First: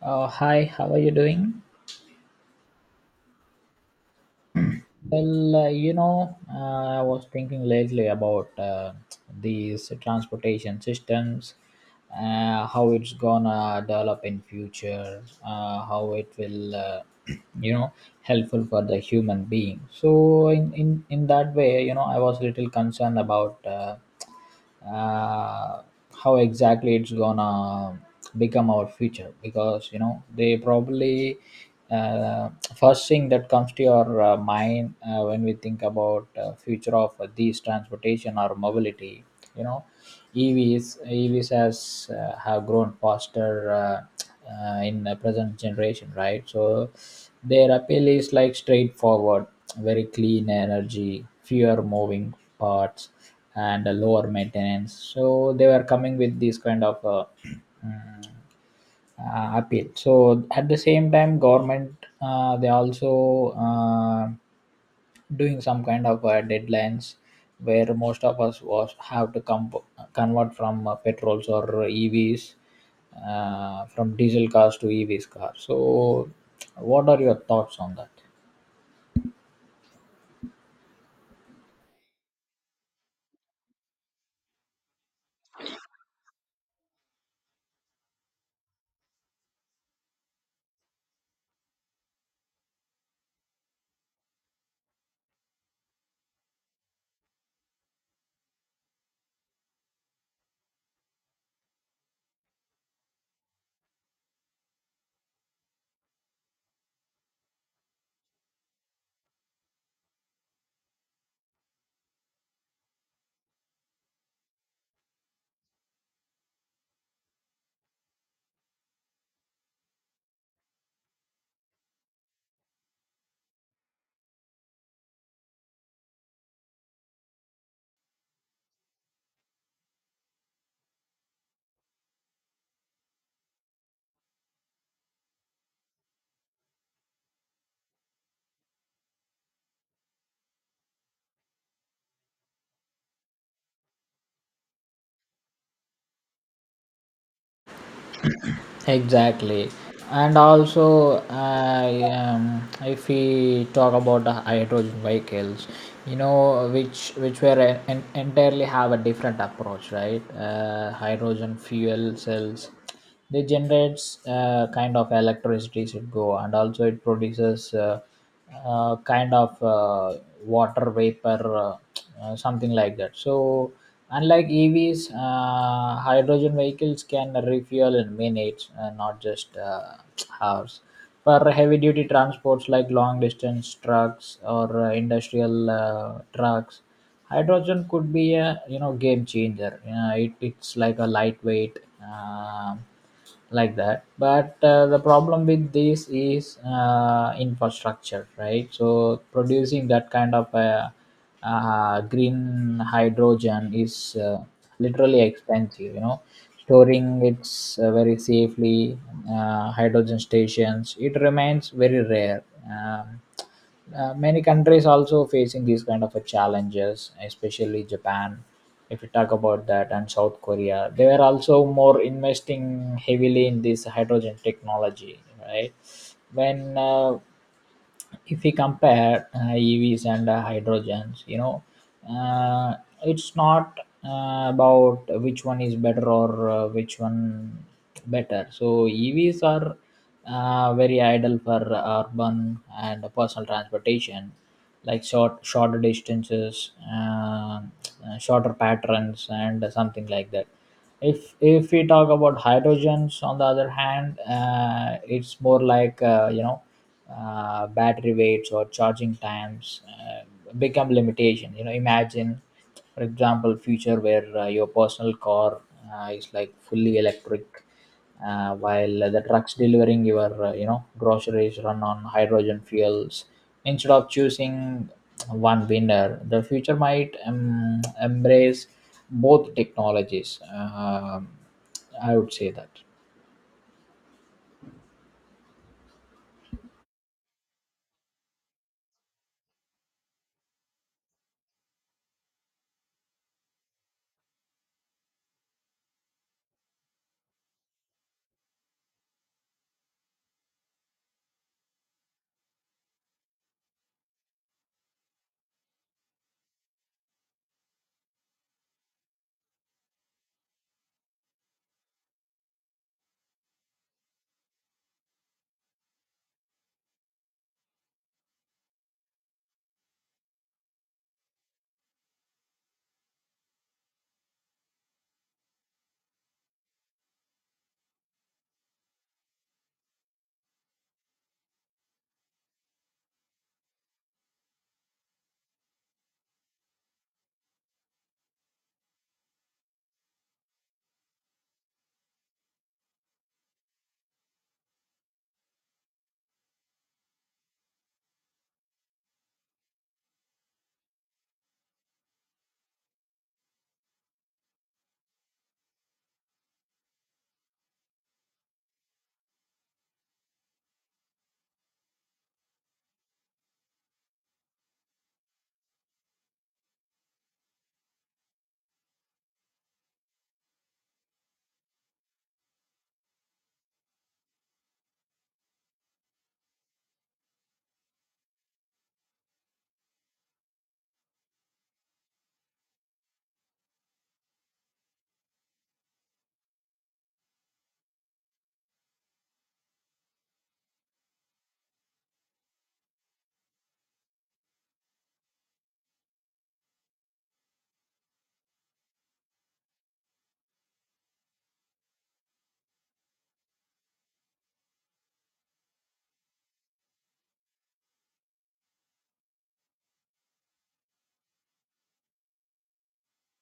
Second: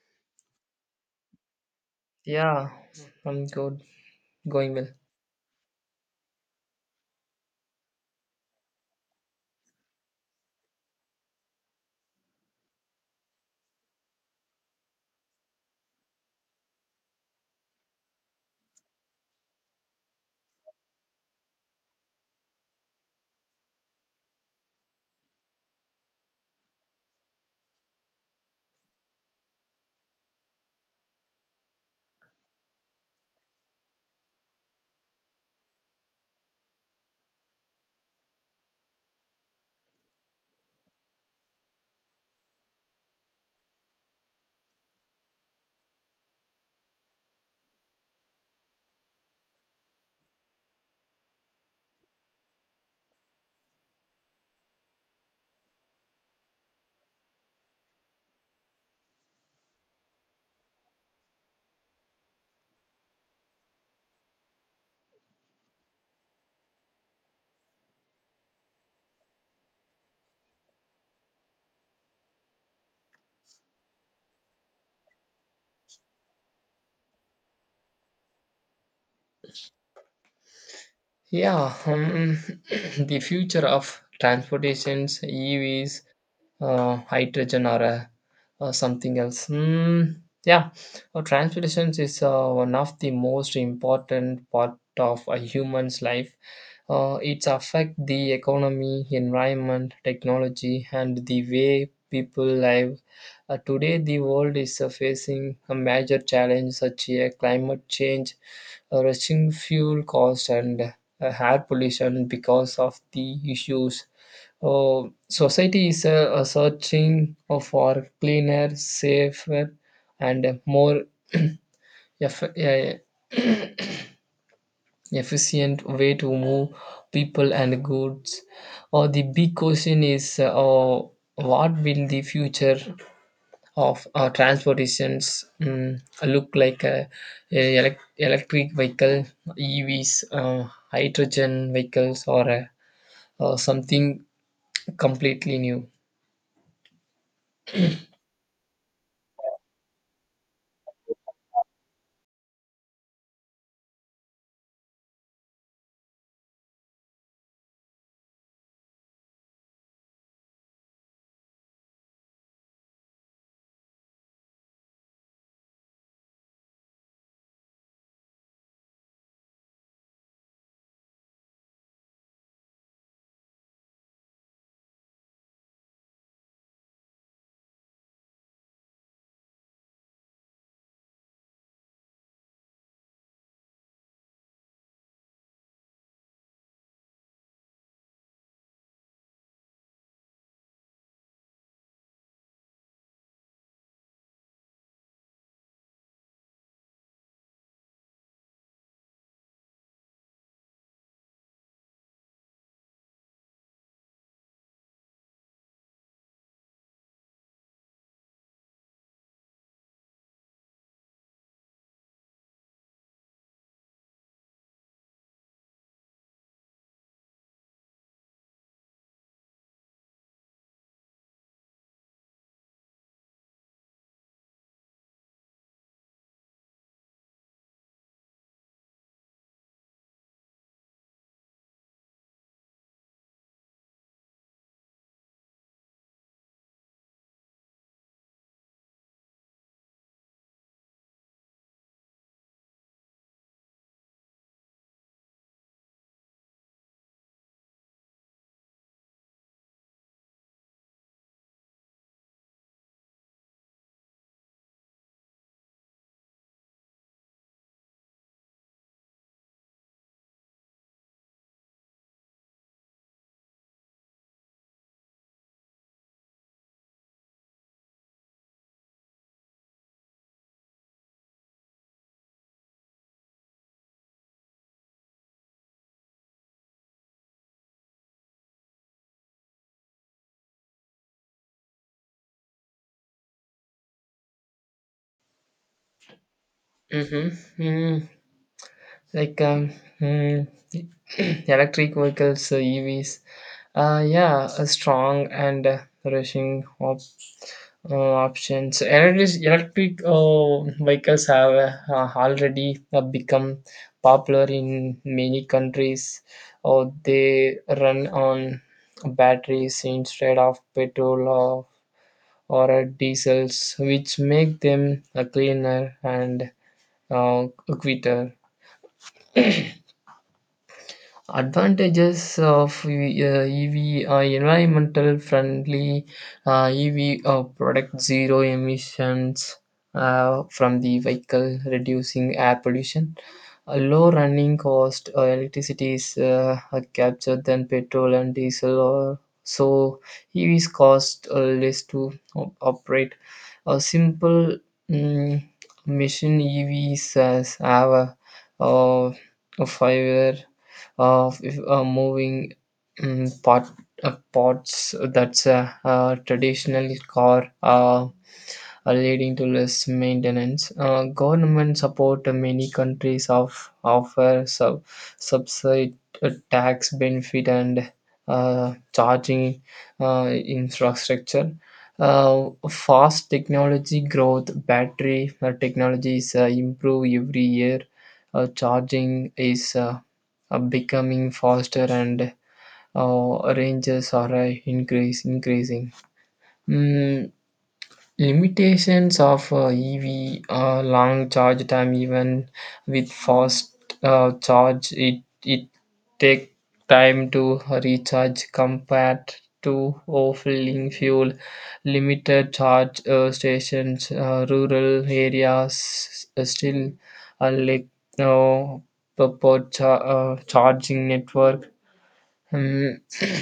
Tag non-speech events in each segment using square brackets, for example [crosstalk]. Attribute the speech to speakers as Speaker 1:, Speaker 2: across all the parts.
Speaker 1: Hi, how are you doing?
Speaker 2: Yeah, I'm good. Going well.
Speaker 1: Well, I was thinking lately about these transportation systems, how it's gonna develop in future, how it will, [clears throat] you know, helpful for the human being. So in that way, you know, I was a little concerned about. uh, how exactly it's gonna become our future because you know they probably uh, first thing that comes to your mind when we think about future of these transportation or mobility, you know evs has have grown faster, in the present generation, right? So their appeal is like straightforward: very clean energy, fewer moving parts, and lower maintenance. So they were coming with this kind of [clears throat] mm, appeal. So at the same time, government, they also doing some kind of deadlines where most of us was have to come, convert from petrols or EVs, from diesel cars to EVs cars. So what are your thoughts on that?
Speaker 2: Yeah, [clears throat] the future of transportations, EVs, hydrogen or something else. Hmm. Yeah, transportation is one of the most important part of a human's life. It affects the economy, environment, technology, and the way people live. Today, the world is facing a major challenge such as climate change, rising fuel cost, and air pollution because of the issues. Oh, society is searching for cleaner, safer, and more [clears throat] eff- eh, [clears throat] efficient way to move people and goods. Or the big question is, oh, what will the future of transportations look like? Electric vehicle, EVs, hydrogen vehicles, or something completely new.
Speaker 1: Exactly. And also I if we talk about the hydrogen vehicles, you know, which were entirely have a different approach, right? Uh, hydrogen fuel cells, they generates kind of electricity should go, and also it produces kind of water vapor, uh, something like that. So, unlike EVs, hydrogen vehicles can refuel in minutes, not just [tsk] hours. For heavy duty transports like long distance trucks or industrial trucks, hydrogen could be a, you know, game changer. It's like a lightweight. um like that, but the problem with this is infrastructure, right? So producing that kind of green hydrogen is literally expensive, you know, storing it's very safely, hydrogen stations, it remains very rare. um, Many countries also facing these kind of a challenges, especially Japan, if you talk about that, and South Korea. They are also more investing heavily in this hydrogen technology, right? when If we compare evs and hydrogens, you know, uh, it's not about which one is better, or which one better. So evs are very ideal for urban and personal transportation, like shorter distances, shorter patterns, and something like that. If we talk about hydrogens, on the other hand, it's more like, battery weights or charging times become limitation. You know, imagine, for example, future where your personal car is like fully electric, while the trucks delivering your, groceries run on hydrogen fuels. Instead of choosing one winner, the future might embrace both technologies. I would say that.
Speaker 2: Mm-hmm. Like mm, [clears throat] electric vehicles, EVs, yeah, a strong and rushing uh, options. Electric vehicles have already become popular in many countries, or they run on batteries instead of petrol or diesels, which make them cleaner and uh, quicker. Advantages of EV, environmental friendly, EV product zero emissions from the vehicle, reducing air pollution. A low running cost, electricity is captured than petrol and diesel, or so EVs cost less to operate. A simple mm, mission. EVs has have uh, a 5 year of if, moving, pot, pots, that's a, traditional car, leading to less maintenance. Government support, many countries of offer sub subside, tax benefit and charging infrastructure. Fast technology growth, battery technologies improve every year, charging is, are becoming faster, and ranges are increase increasing. Mm, Limitations of EV: long charge time, even with fast charge it take time to recharge compared to overfilling fuel, limited charge stations, rural areas still like no proper charging network. Mm,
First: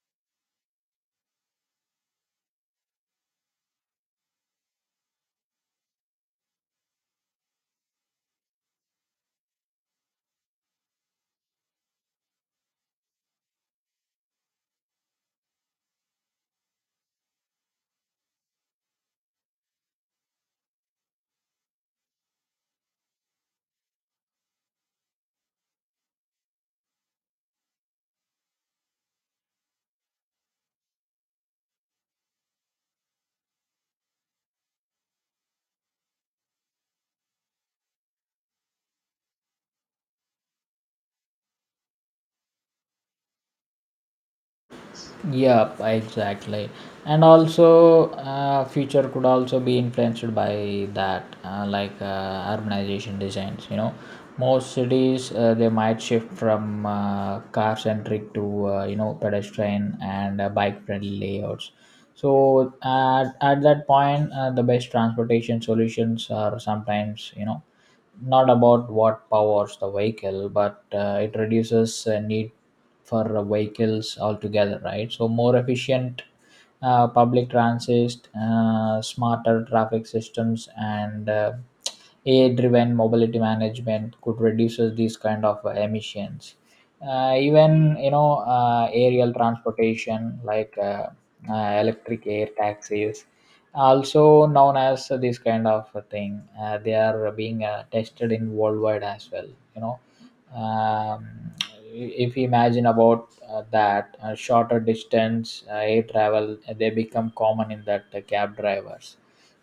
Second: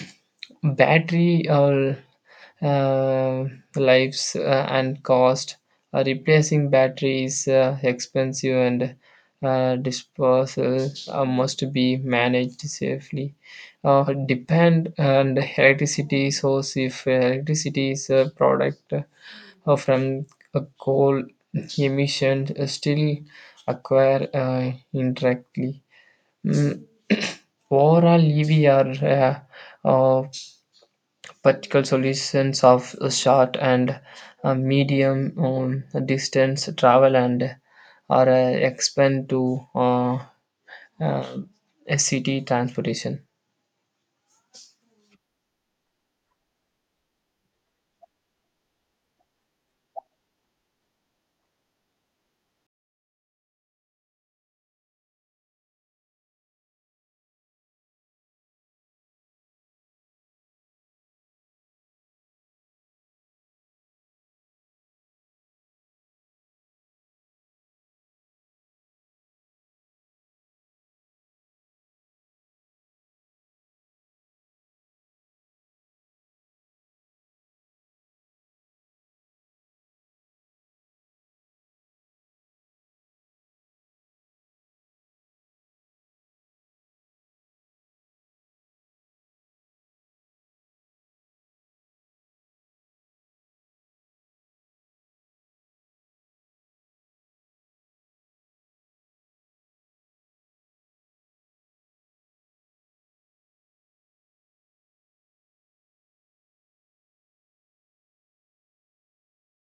Speaker 2: [clears throat] battery or uh, lives and cost. Replacing battery is expensive and disposal must be managed safely. Depend on the electricity source, if electricity is a product from a coal, emission still acquire indirectly. Mm, overall EV are uh, particle solutions of short and medium, distance travel, and are expand to uh, SCT transportation.
Speaker 1: Yep, exactly. And also, future could also be influenced by that, like urbanization designs. You know, most cities they might shift from car centric to, pedestrian and bike friendly layouts. So at that point, the best transportation solutions are sometimes, you know, not about what powers the vehicle, but it reduces need for vehicles altogether, right? So more efficient public transit, smarter traffic systems, and ai driven mobility management could reduce these kind of emissions. Even, you know, aerial transportation like electric air taxis, also known as this kind of a thing, they are being tested in worldwide as well, you know. um, if you imagine about that shorter distance air travel, they become common in that cab drivers.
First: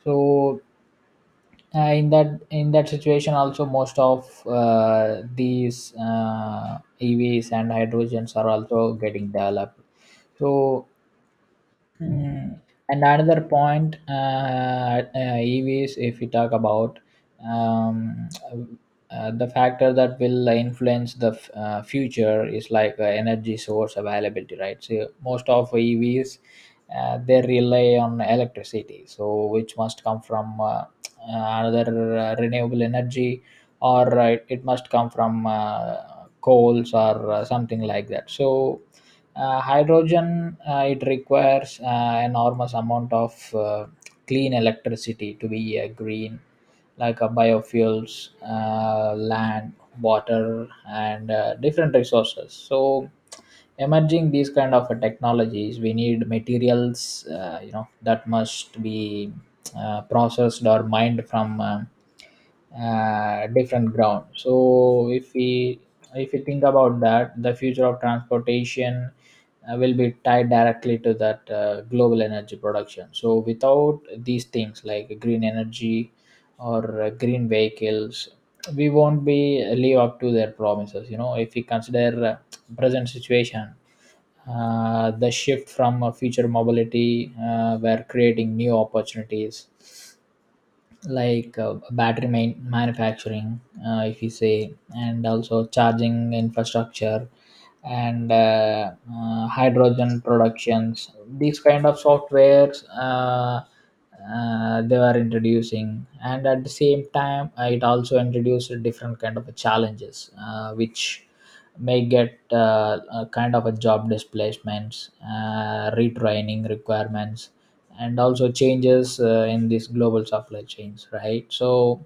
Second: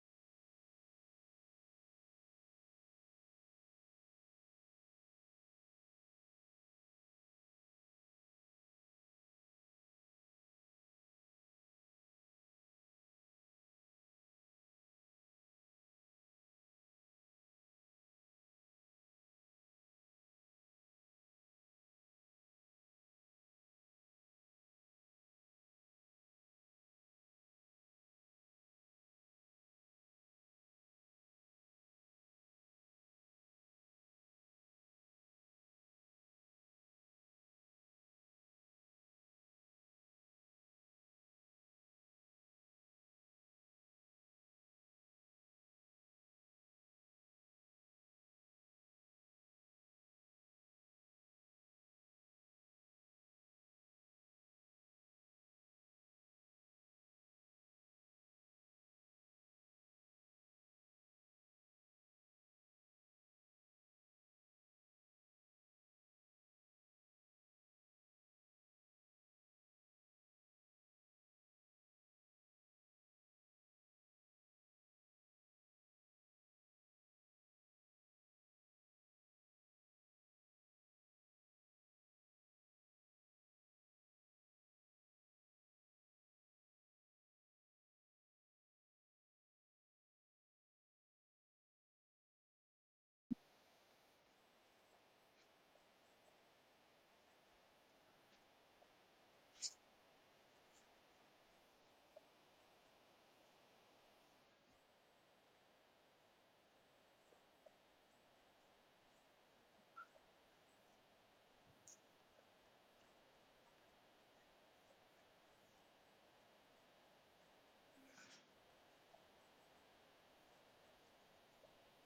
Speaker 1: So in that situation also, most of these evs and hydrogens are also getting developed, so. Mm. And another point, EVs, if we talk about, um, the factor that will influence the future is like energy source availability, right? So most of EVs they rely on electricity, so which must come from another renewable energy, or it must come from coals or something like that. So hydrogen, it requires enormous amount of clean electricity to be green, like biofuels, land, water, and different resources. So emerging these kind of technologies, we need materials, you know, that must be processed or mined from different ground. So if you think about that, the future of transportation will be tied directly to that global energy production. So without these things like green energy or green vehicles, we won't be live up to their promises, you know. If we consider present situation, the shift from future mobility were creating new opportunities like battery manufacturing, if you say, and also charging infrastructure, and hydrogen productions. These kind of softwares, they were introducing, and at the same time it also introduced different kind of challenges which may get a kind of a job displacements, retraining requirements, and also changes in these global supply chains, right? So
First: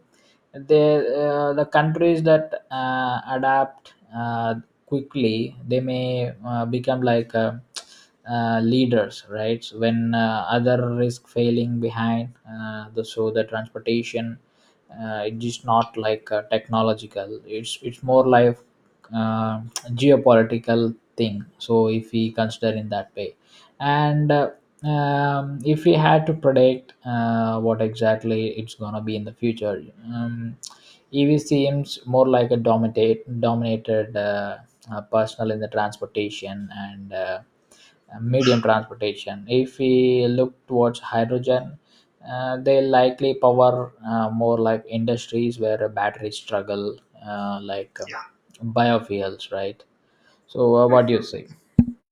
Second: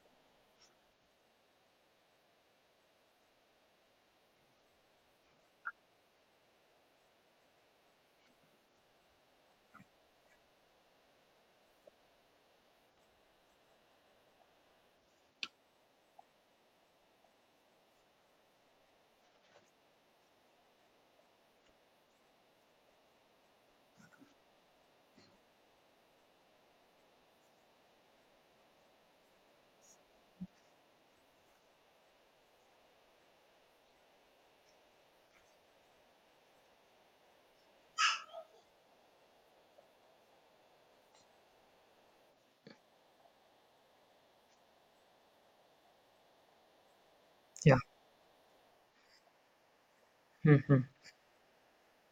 Speaker 1: the the countries that adapt quickly, they may become like leaders, right? So when other risk failing behind, the transportation, it is not like technological, it's more like uh, geopolitical thing. So if we consider in that way, and if we had to predict what exactly it's gonna be in the future, ev seems more like a dominated personal in the transportation and medium transportation. If we look towards hydrogen, they likely power more like industries where batteries struggle,
Speaker 2: Yeah.
Speaker 1: like Yeah. biofuels, right? So
Speaker 2: Hmm.
Speaker 1: what do you say?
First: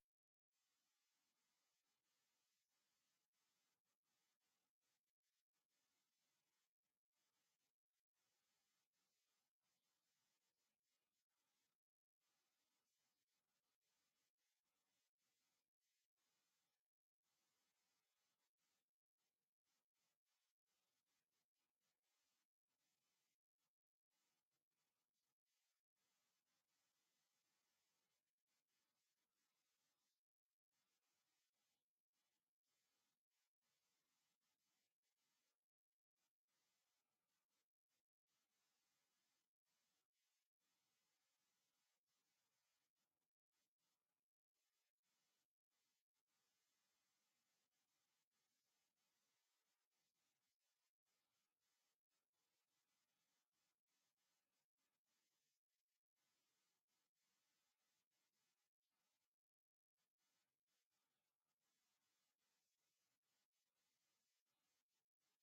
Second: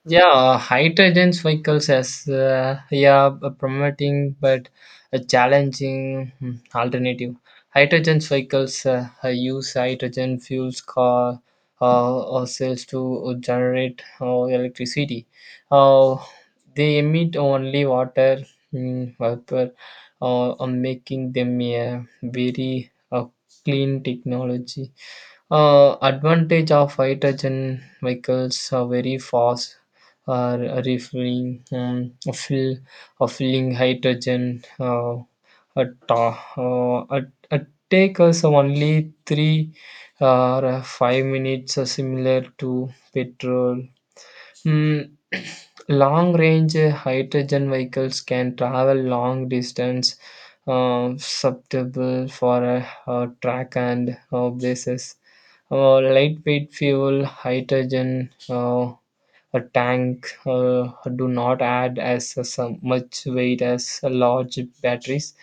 Speaker 2: Yeah, hydrogen vehicles as yeah a promoting but a challenging alternative. Hydrogen vehicles use hydrogen fuels car or cells to generate electricity. Uh, they emit only water vapor, making them a very clean technology. Advantage of hydrogen vehicles are very fast uh, refilling, filling hydrogen at, uh, uh, at, at take us only 3 or 5 minutes, similar to petrol. Mm, [coughs] [clears throat] long range, hydrogen vehicles can travel long distance, suitable for a, track and bases. Lightweight fuel, hydrogen a tank do not add as some much weight as large batteries.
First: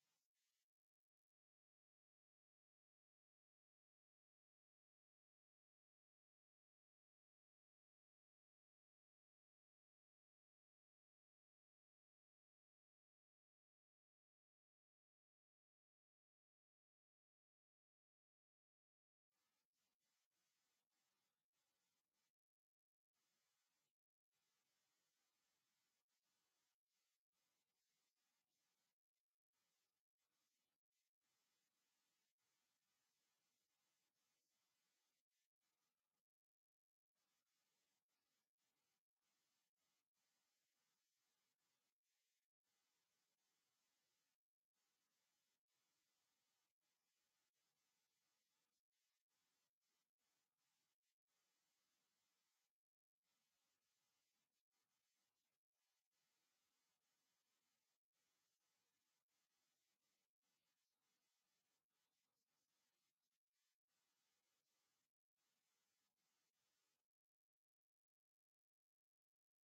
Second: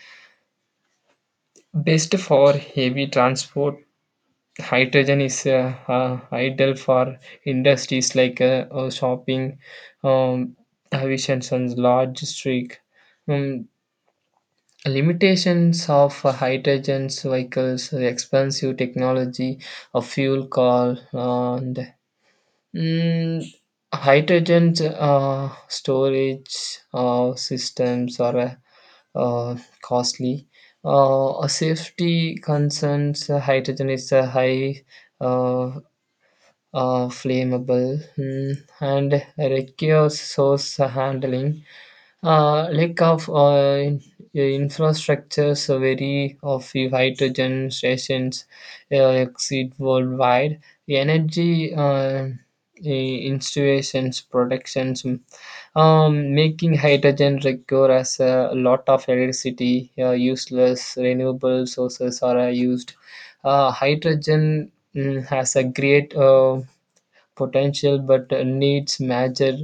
Speaker 2: Best for heavy transport. Hydrogen is ideal for industries like shopping, um, aviation, and large streak. Um, limitations of hydrogen vehicles: expensive technology, a fuel call, and Mm, hydrogen storage systems are uh, costly. A safety concerns, hydrogen is a high uh, flammable and requires source handling. Lack of infrastructures, so very of the hydrogen stations exist worldwide. Energy installations, productions, making hydrogen require as a lot of electricity. Useless renewable sources are used. Hydrogen has a great potential but needs major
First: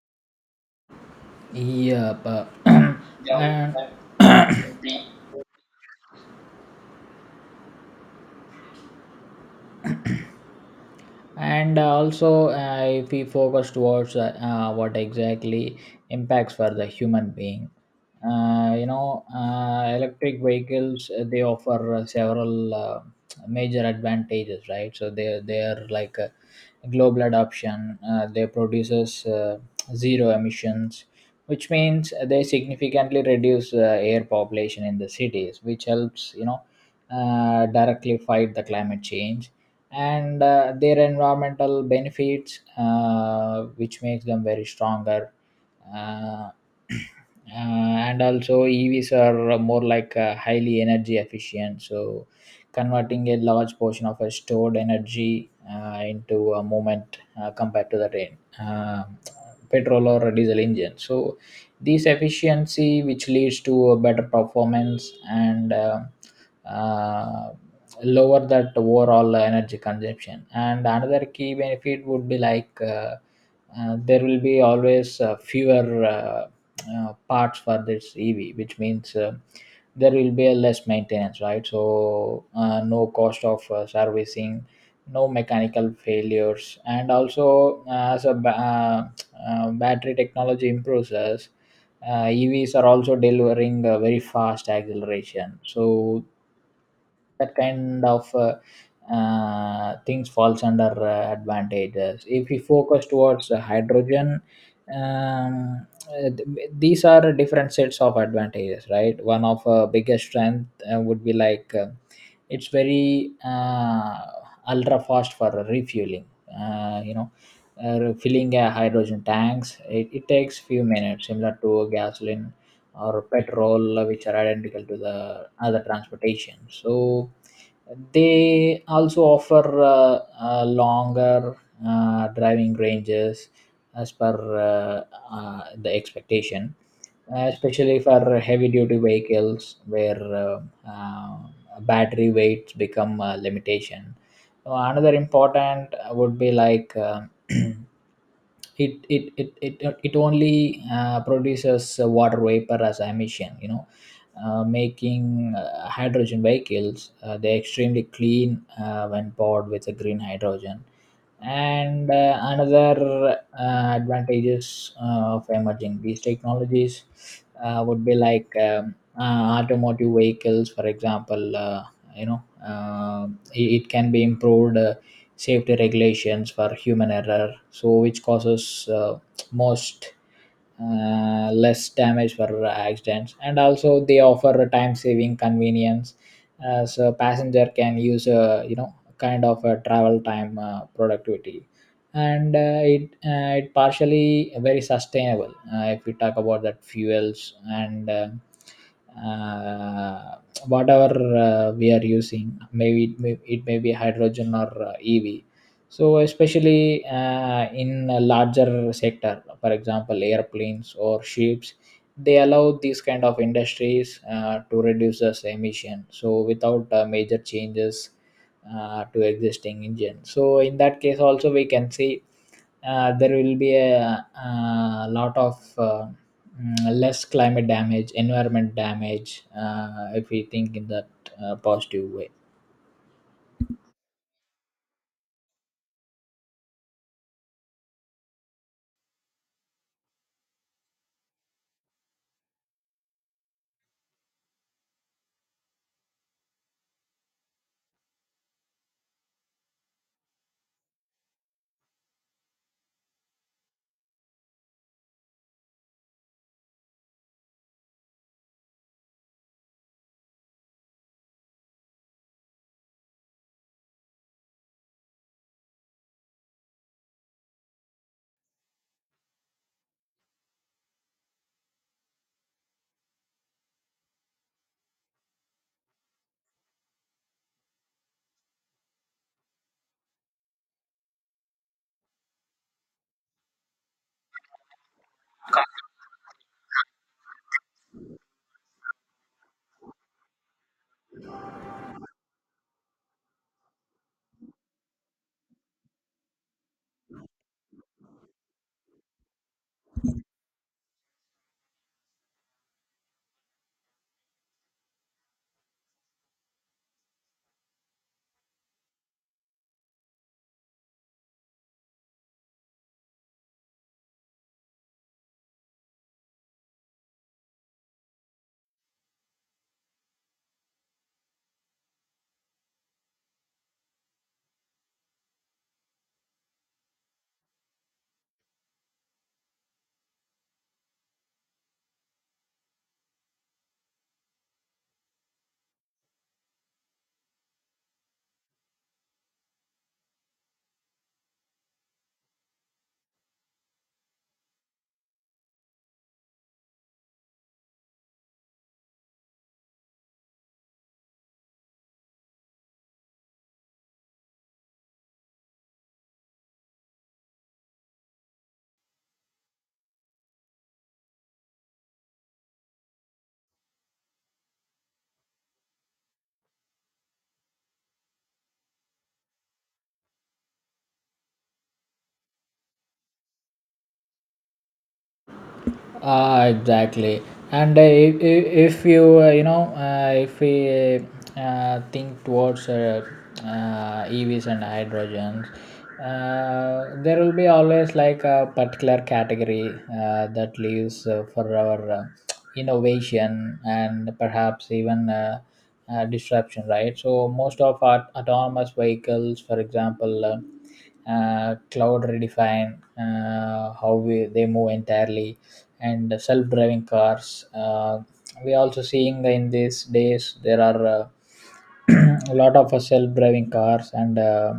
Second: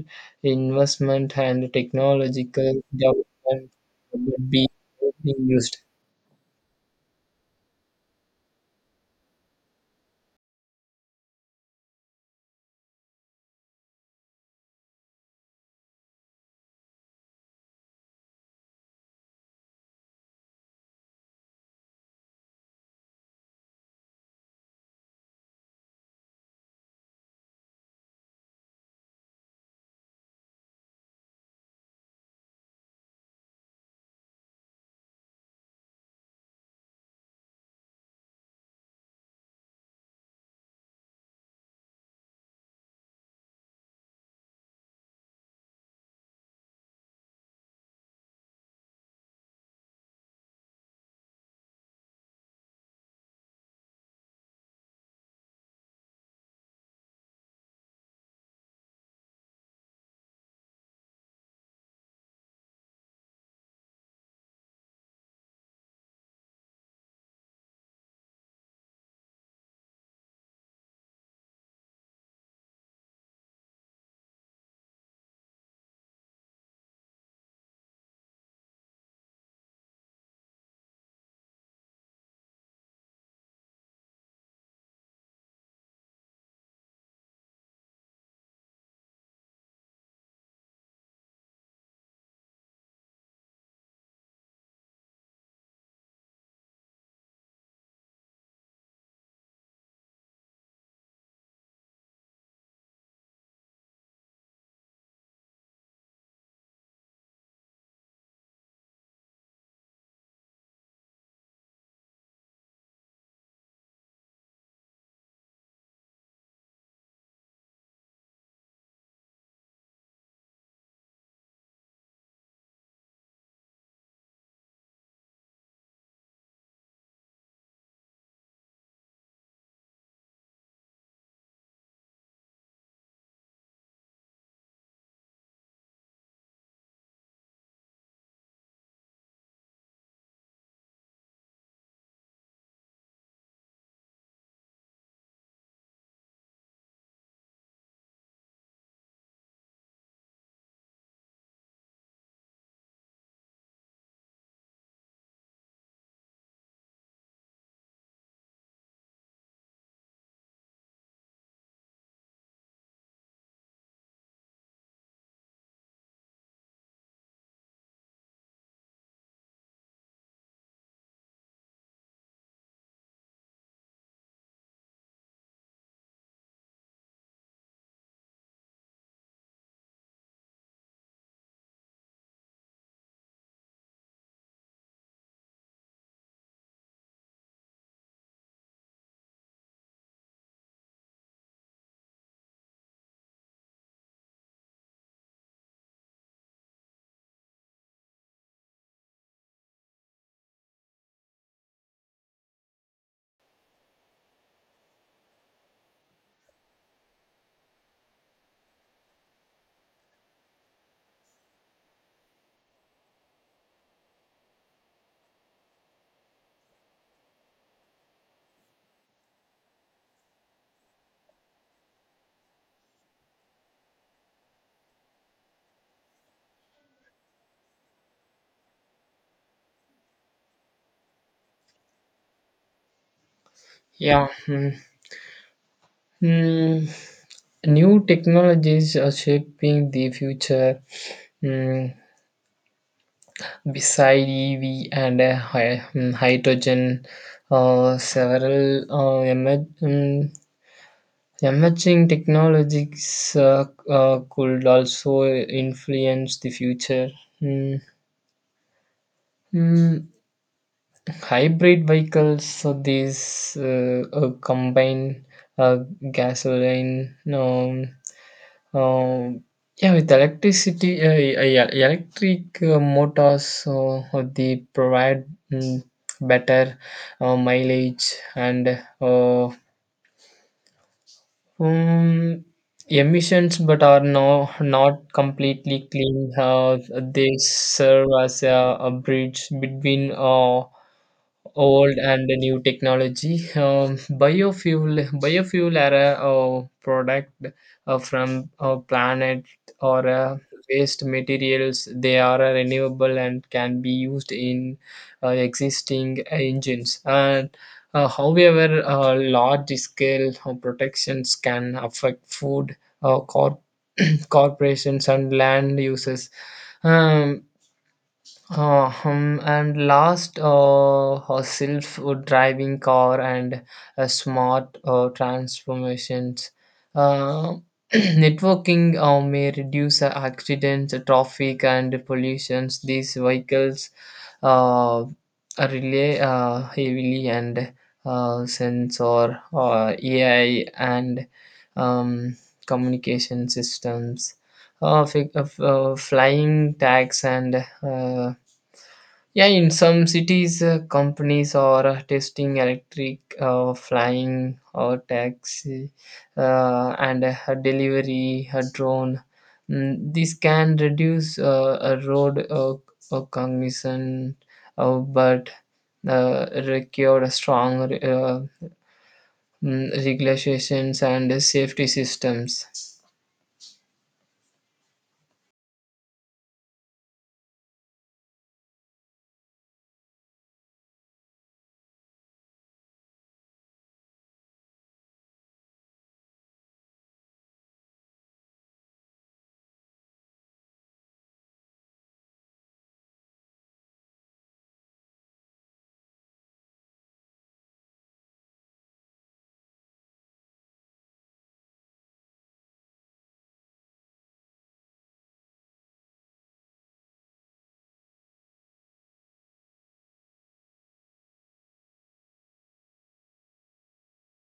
Speaker 2: investment and
Speaker 1: Yeah, but,
Speaker 2: technological
Speaker 1: [clears throat] Yeah.
Speaker 2: development
Speaker 1: and
Speaker 2: would be being used.
Speaker 1: and uh, also, if we focus towards what exactly impacts for the human being, electric vehicles, they offer several major advantages, right? So they are like a global adoption, they produces zero emissions, which means they significantly reduce air population in the cities, which helps, you know, directly fight the climate change, and their environmental benefits which makes them very stronger. uh, [clears throat] uh, and also evs are more like highly energy efficient, so converting a large portion of a stored energy into a moment compared to the train petrol or diesel engine. So this efficiency, which leads to a better performance and uh, lower that overall energy consumption. And another key benefit would be like, there will be always fewer parts for this ev, which means there will be a less maintenance, right? So no cost of servicing, no mechanical failures. And also as a battery technology improves us, EVs are also delivering a very fast acceleration. So that kind of things falls under advantages. If we focus towards hydrogen, these are different sets of advantages, right? One of biggest strength would be like it's very ultra fast for refueling. You know, filling a hydrogen tanks, it takes few minutes, similar to gasoline or petrol, which are identical to the other transportation. So they also offer longer driving ranges, as per the expectation, especially for heavy duty vehicles where uh, battery weights become a limitation. Another important would be like [clears throat] it it it it it only produces water vapor as emission, you know, making hydrogen vehicles, they're extremely clean when powered with a green hydrogen. And another advantages of emerging these technologies would be like, automotive vehicles, for example, you know uh, it can be improved, safety regulations for human error, so which causes most less damage for accidents. And also they offer a time saving convenience, as a passenger can use a, you know, kind of a travel time productivity. And it partially very sustainable, if we talk about that fuels and uh, whatever we are using, maybe it may be hydrogen or ev. So especially in a larger sector, for example, airplanes or ships, they allow these kind of industries to reduce this emission, so without major changes to existing engine. So in that case also we can see there will be a, lot of less climate damage, environment damage, if we think in that positive way.
Speaker 2: Yeah. Mm. Mm, new technologies are shaping the future. Mm, beside EV and hydrogen, several emerging technologies could also influence the future. Mm, mm, hybrid vehicles, so these combine uh, gasoline, um, yeah, with electricity, yeah, electric motors, so they provide mm, better mileage and um, emissions, but are no, not completely clean. They serve as a bridge between old and the new technology. Biofuel are a, product from a planet or waste materials. They are renewable and can be used in existing engines. And however, large-scale protections can affect food, uh, cor- [clears throat] corporations, and land uses. Um, and last, a self-driving car and smart transformations. Uh, [clears throat] networking may reduce accidents, traffic, and pollutions. These vehicles uh, relay heavily and sensor, AI, and um, communication systems, flying tags, and yeah, in some cities, companies are testing electric flying or taxi and a delivery, a drone. This can reduce a road commission, but require strong regulations and safety systems.
Speaker 1: Ah, exactly. And if you you know if we think towards EVs and hydrogens. There will be always like a particular category that leaves for our innovation and perhaps even disruption, right? So most of our autonomous vehicles, for example. Cloud redefine how we, they move entirely, and self-driving cars uh, we also seeing in these days there are [clears throat] a lot of self-driving cars and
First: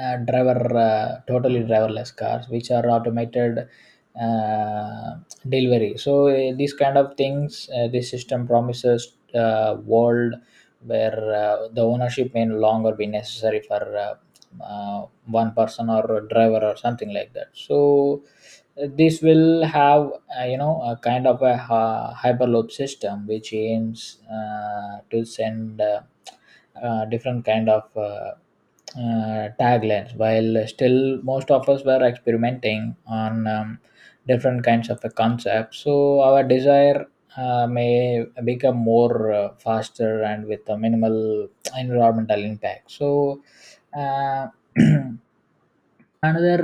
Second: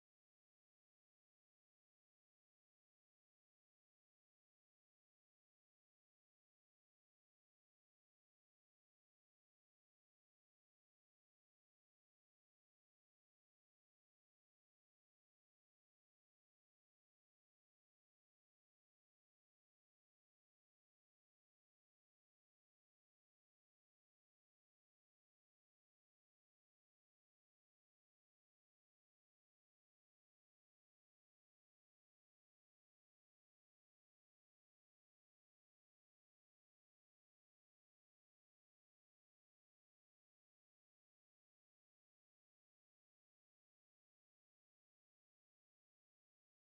Speaker 1: driver totally driverless cars which are automated uh, delivery. So these kind of things, this system promises world where the ownership may no longer be necessary for one person or a driver or something like that. So this will have a kind of a hyperloop system which aims to send different kind of taglines, while still most of us were experimenting on different kinds of a concept. So our desire may become more faster and with a minimal environmental impact. Uh, [clears throat] Another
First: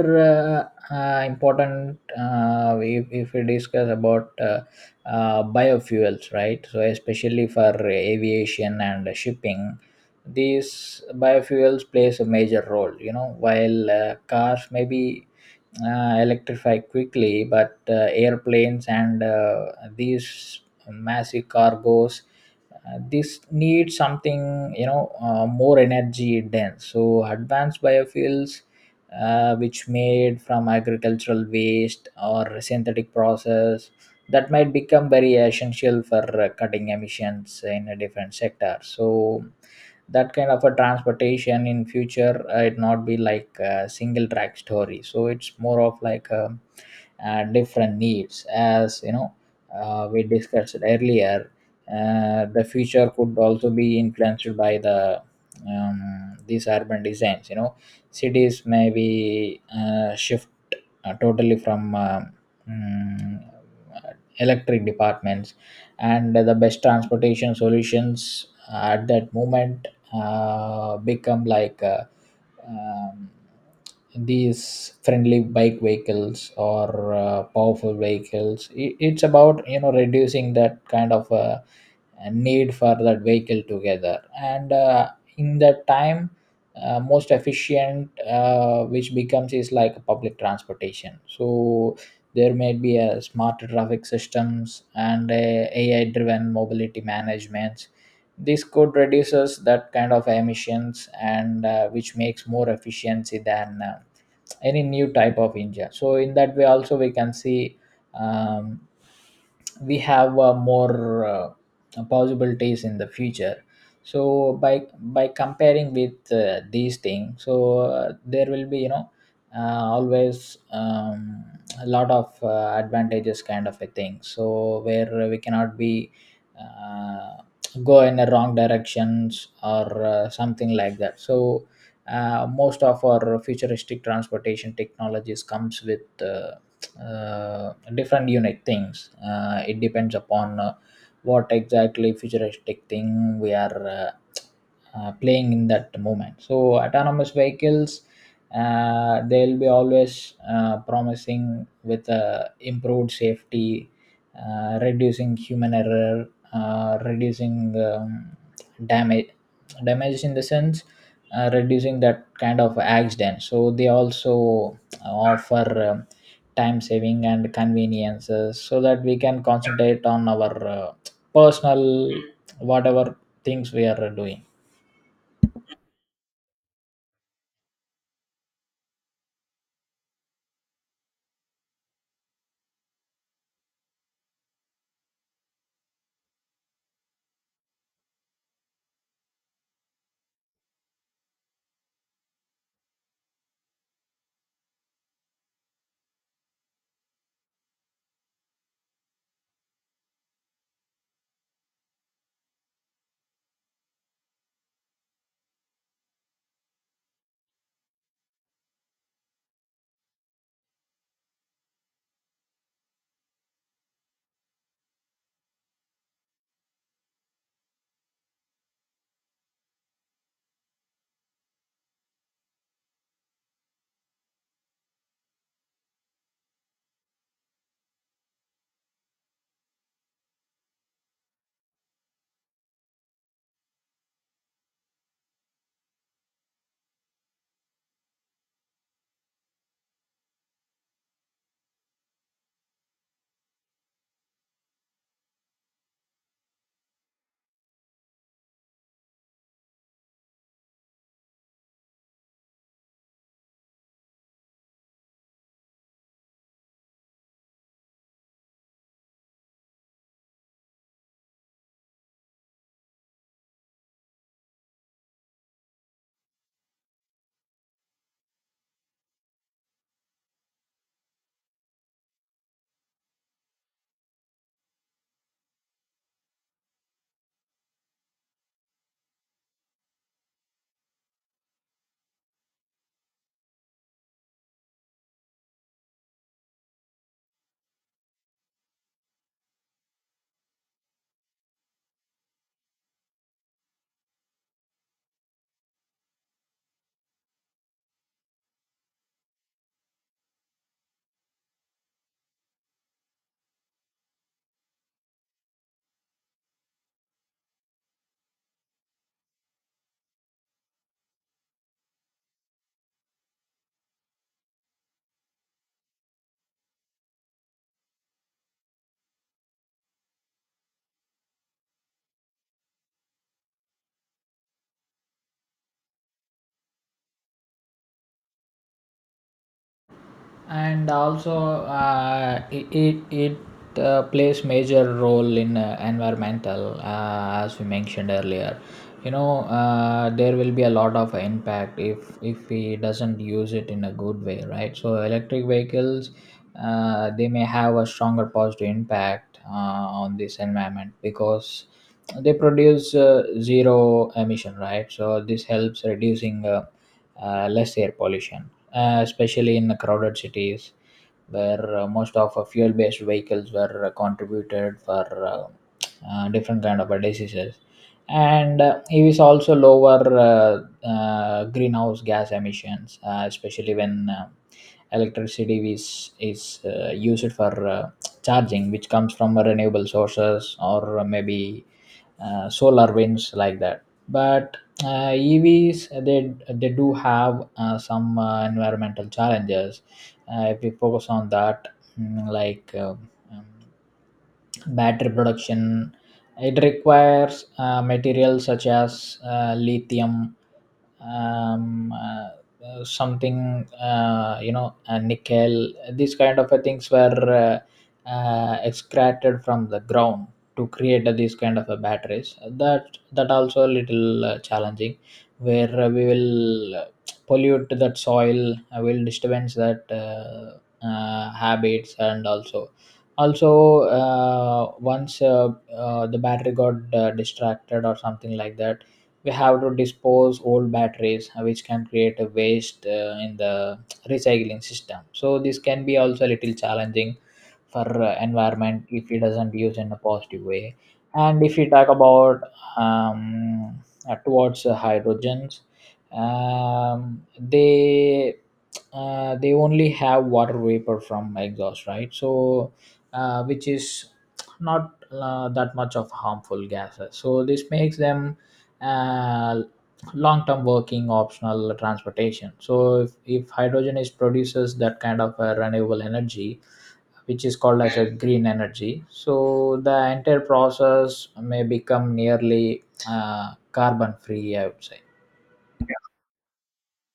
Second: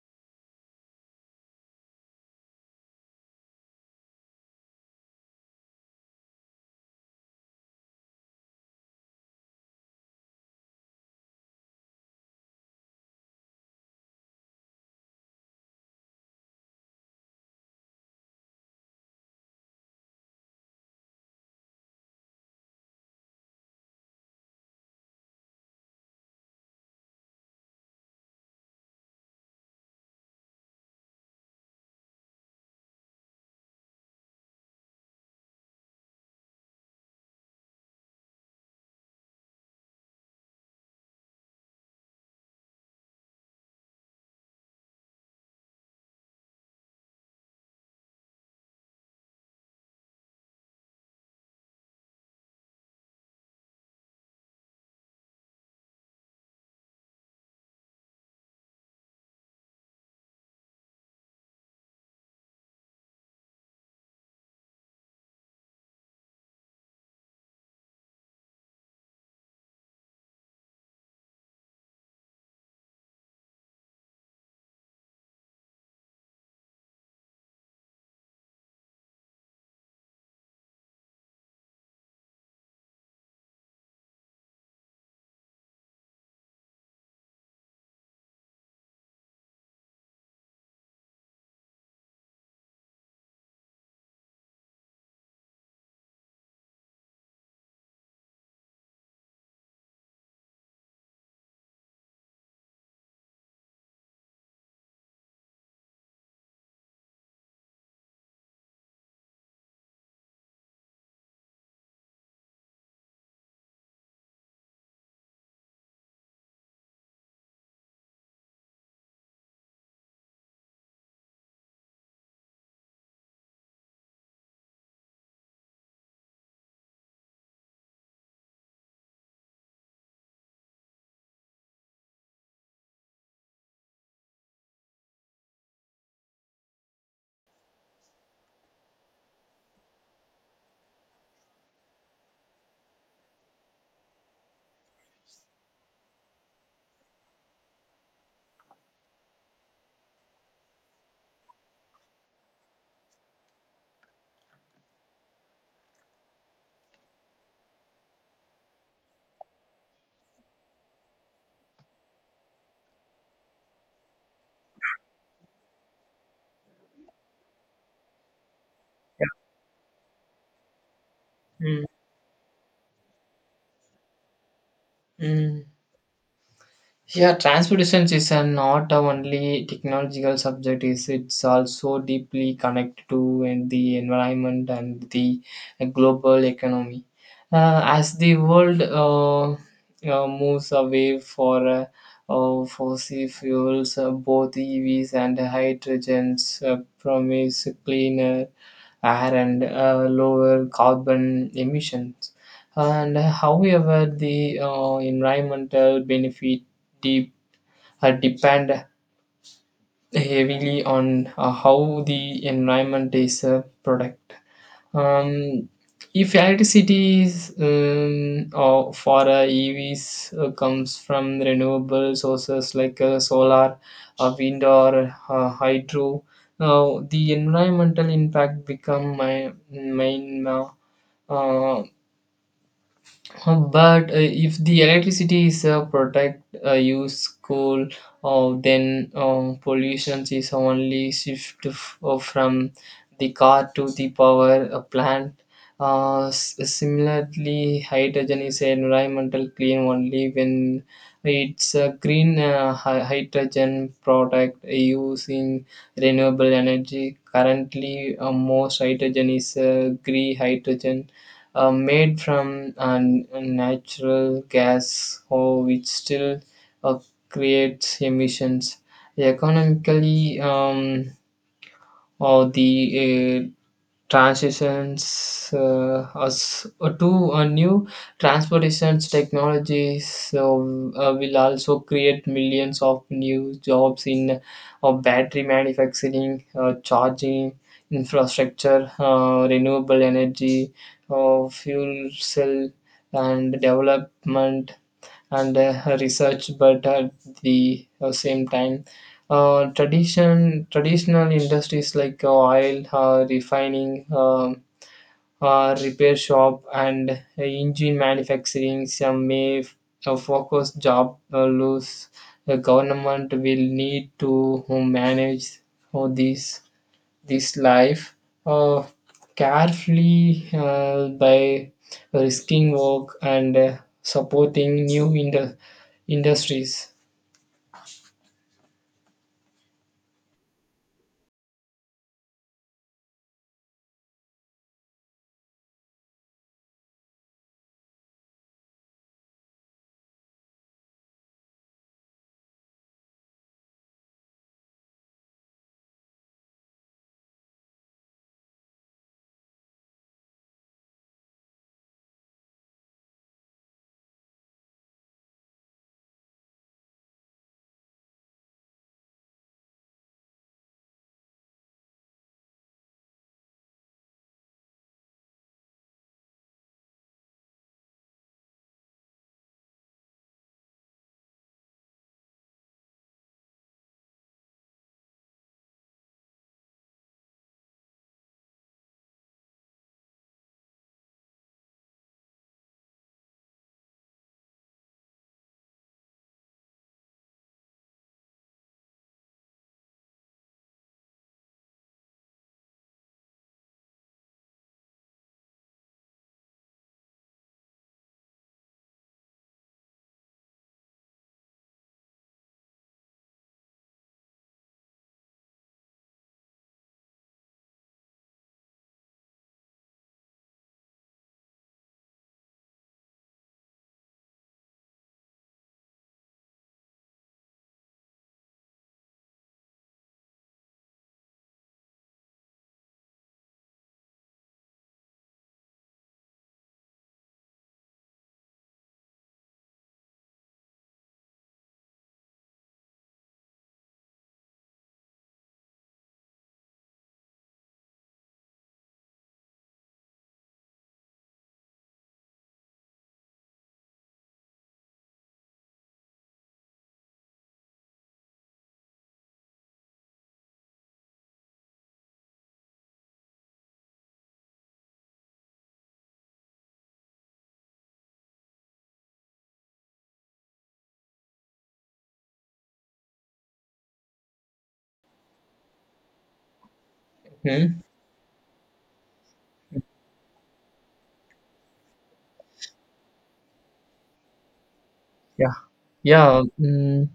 Speaker 1: uh, important, if we discuss about biofuels, right? So especially for aviation and shipping, these biofuels plays a major role, you know. While cars may be electrified quickly, but airplanes and these massive cargos, this need something, you know, more energy dense. So advanced biofuels, which made from agricultural waste or synthetic process, that might become very essential for cutting emissions in a different sector. So that kind of a transportation in future, it not be like a single track story. So it's more of like a different needs. As you know, we discussed earlier, the future could also be influenced by the these urban designs, you know. Cities may be shift totally from mm, electric departments, and the best transportation solutions at that moment become like um, these friendly bike vehicles or powerful vehicles. I- it's about, you know, reducing that kind of a need for that vehicle together. And in that time, most efficient which becomes is like public transportation. So there may be a smarter traffic systems and a ai driven mobility management. This could reduces that kind of emissions and which makes more efficiency than any new type of india. So in that way, also we can see um, we have more uh, possibilities in the future. So by comparing with these things, so there will be, you know, always a lot of advantages kind of a thing. So where we cannot be uh, go in the wrong directions or something like that. So most of our futuristic transportation technologies comes with different unique things. It depends upon what exactly futuristic thing we are playing in that moment. So autonomous vehicles, they'll be always promising with improved safety, reducing human error, reducing um, damage, damage in the sense, reducing that kind of accident. So they also offer um, time saving and conveniences, so that we can concentrate on our
Speaker 2: Mm,
Speaker 1: personal whatever things we are doing.
Speaker 2: mm. Yeah, transportation is a not a only technological subject. Is, it's also deeply connected to in the environment and the global economy. As the world moves away for fossil fuels, both EVs and hydrogens promise cleaner air and lower carbon emissions. And however, the environmental benefit de- depend heavily on how the environment is product. Um, if electricity is, or for EVs comes from renewable sources like solar, wind, or hydro, now the environmental impact become my main uh, But if the electricity is protect use coal, then pollution is only shift from the car to the power plant. Similarly, hydrogen is environmental clean only when it's a green hydrogen product using renewable energy. Currently, most hydrogen is green hydrogen made from natural gas, oh, which still uh, creates emissions. Economically, or the transitions us to a new transportation technologies, so will also create millions of new jobs in battery manufacturing, charging infrastructure, renewable energy, fuel cell and development, and research. But at the same time, traditional industries like oil refining, repair shop and engine manufacturing some may focus job lose. The government will need to manage all these this life uh, carefully by risking work and supporting new industries.
Speaker 1: And also, it plays major role in environmental. Uh, as we mentioned earlier, you know, there will be a lot of impact if we doesn't use it in a good way, right? So electric vehicles, they may have a stronger positive impact on this environment, because they produce zero emission, right? So this helps reducing less air pollution, especially in the crowded cities, where most of fuel based vehicles were contributed for different kind of diseases. And evs also lower greenhouse gas emissions, especially when electricity is used for fast charging, which comes from renewable sources, or maybe solar winds like that. But evs, they do have some environmental challenges if we focus on that. Like um, battery production, it requires materials such as lithium, um, uh, something, you know, nickel. These kind of things were extracted from the ground to create these kind of batteries. That that also a little challenging, where we will pollute that soil, will disturbance that habits. And also also once the battery got distracted or something like that, we have to dispose old batteries, which can create a waste in the recycling system. So this can be also a little challenging for environment if it doesn't use in a positive way. And if we talk about um, towards hydrogens, um, they they only have water vapor from exhaust, right? So which is not that much of harmful gases. So this makes them uh, long-term working optional transportation. So if hydrogen is produces that kind of a renewable energy, which is called
Speaker 2: Mhm.
Speaker 1: as a green energy, so the entire process may become nearly carbon-free, I would say.
Speaker 2: Yeah. Yeah, mm,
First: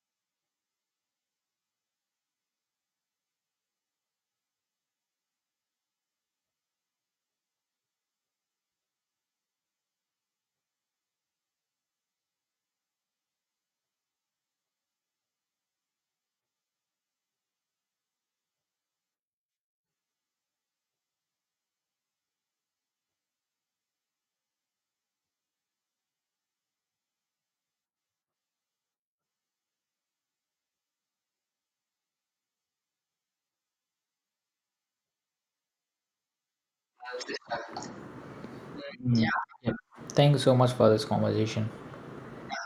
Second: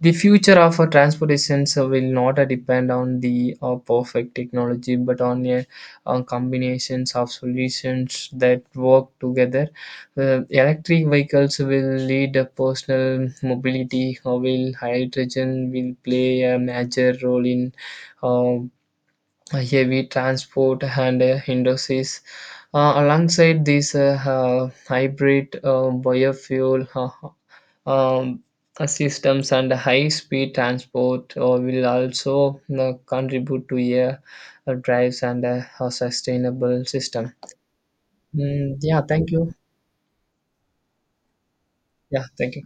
Speaker 2: the future of our transportation so will not depend on the perfect technology, but on a, combinations of solutions that work together. Electric vehicles will lead a personal mobility, while hydrogen will play a major role in uh, heavy transport and industries. Alongside this hybrid, biofuel, systems and high-speed transport will also contribute to a drives and a sustainable system. Yeah,
Speaker 1: Mm. Yeah.
Speaker 2: thank you.
Speaker 1: Yeah. Thank you so much for this conversation.
Speaker 2: Yeah, thank you.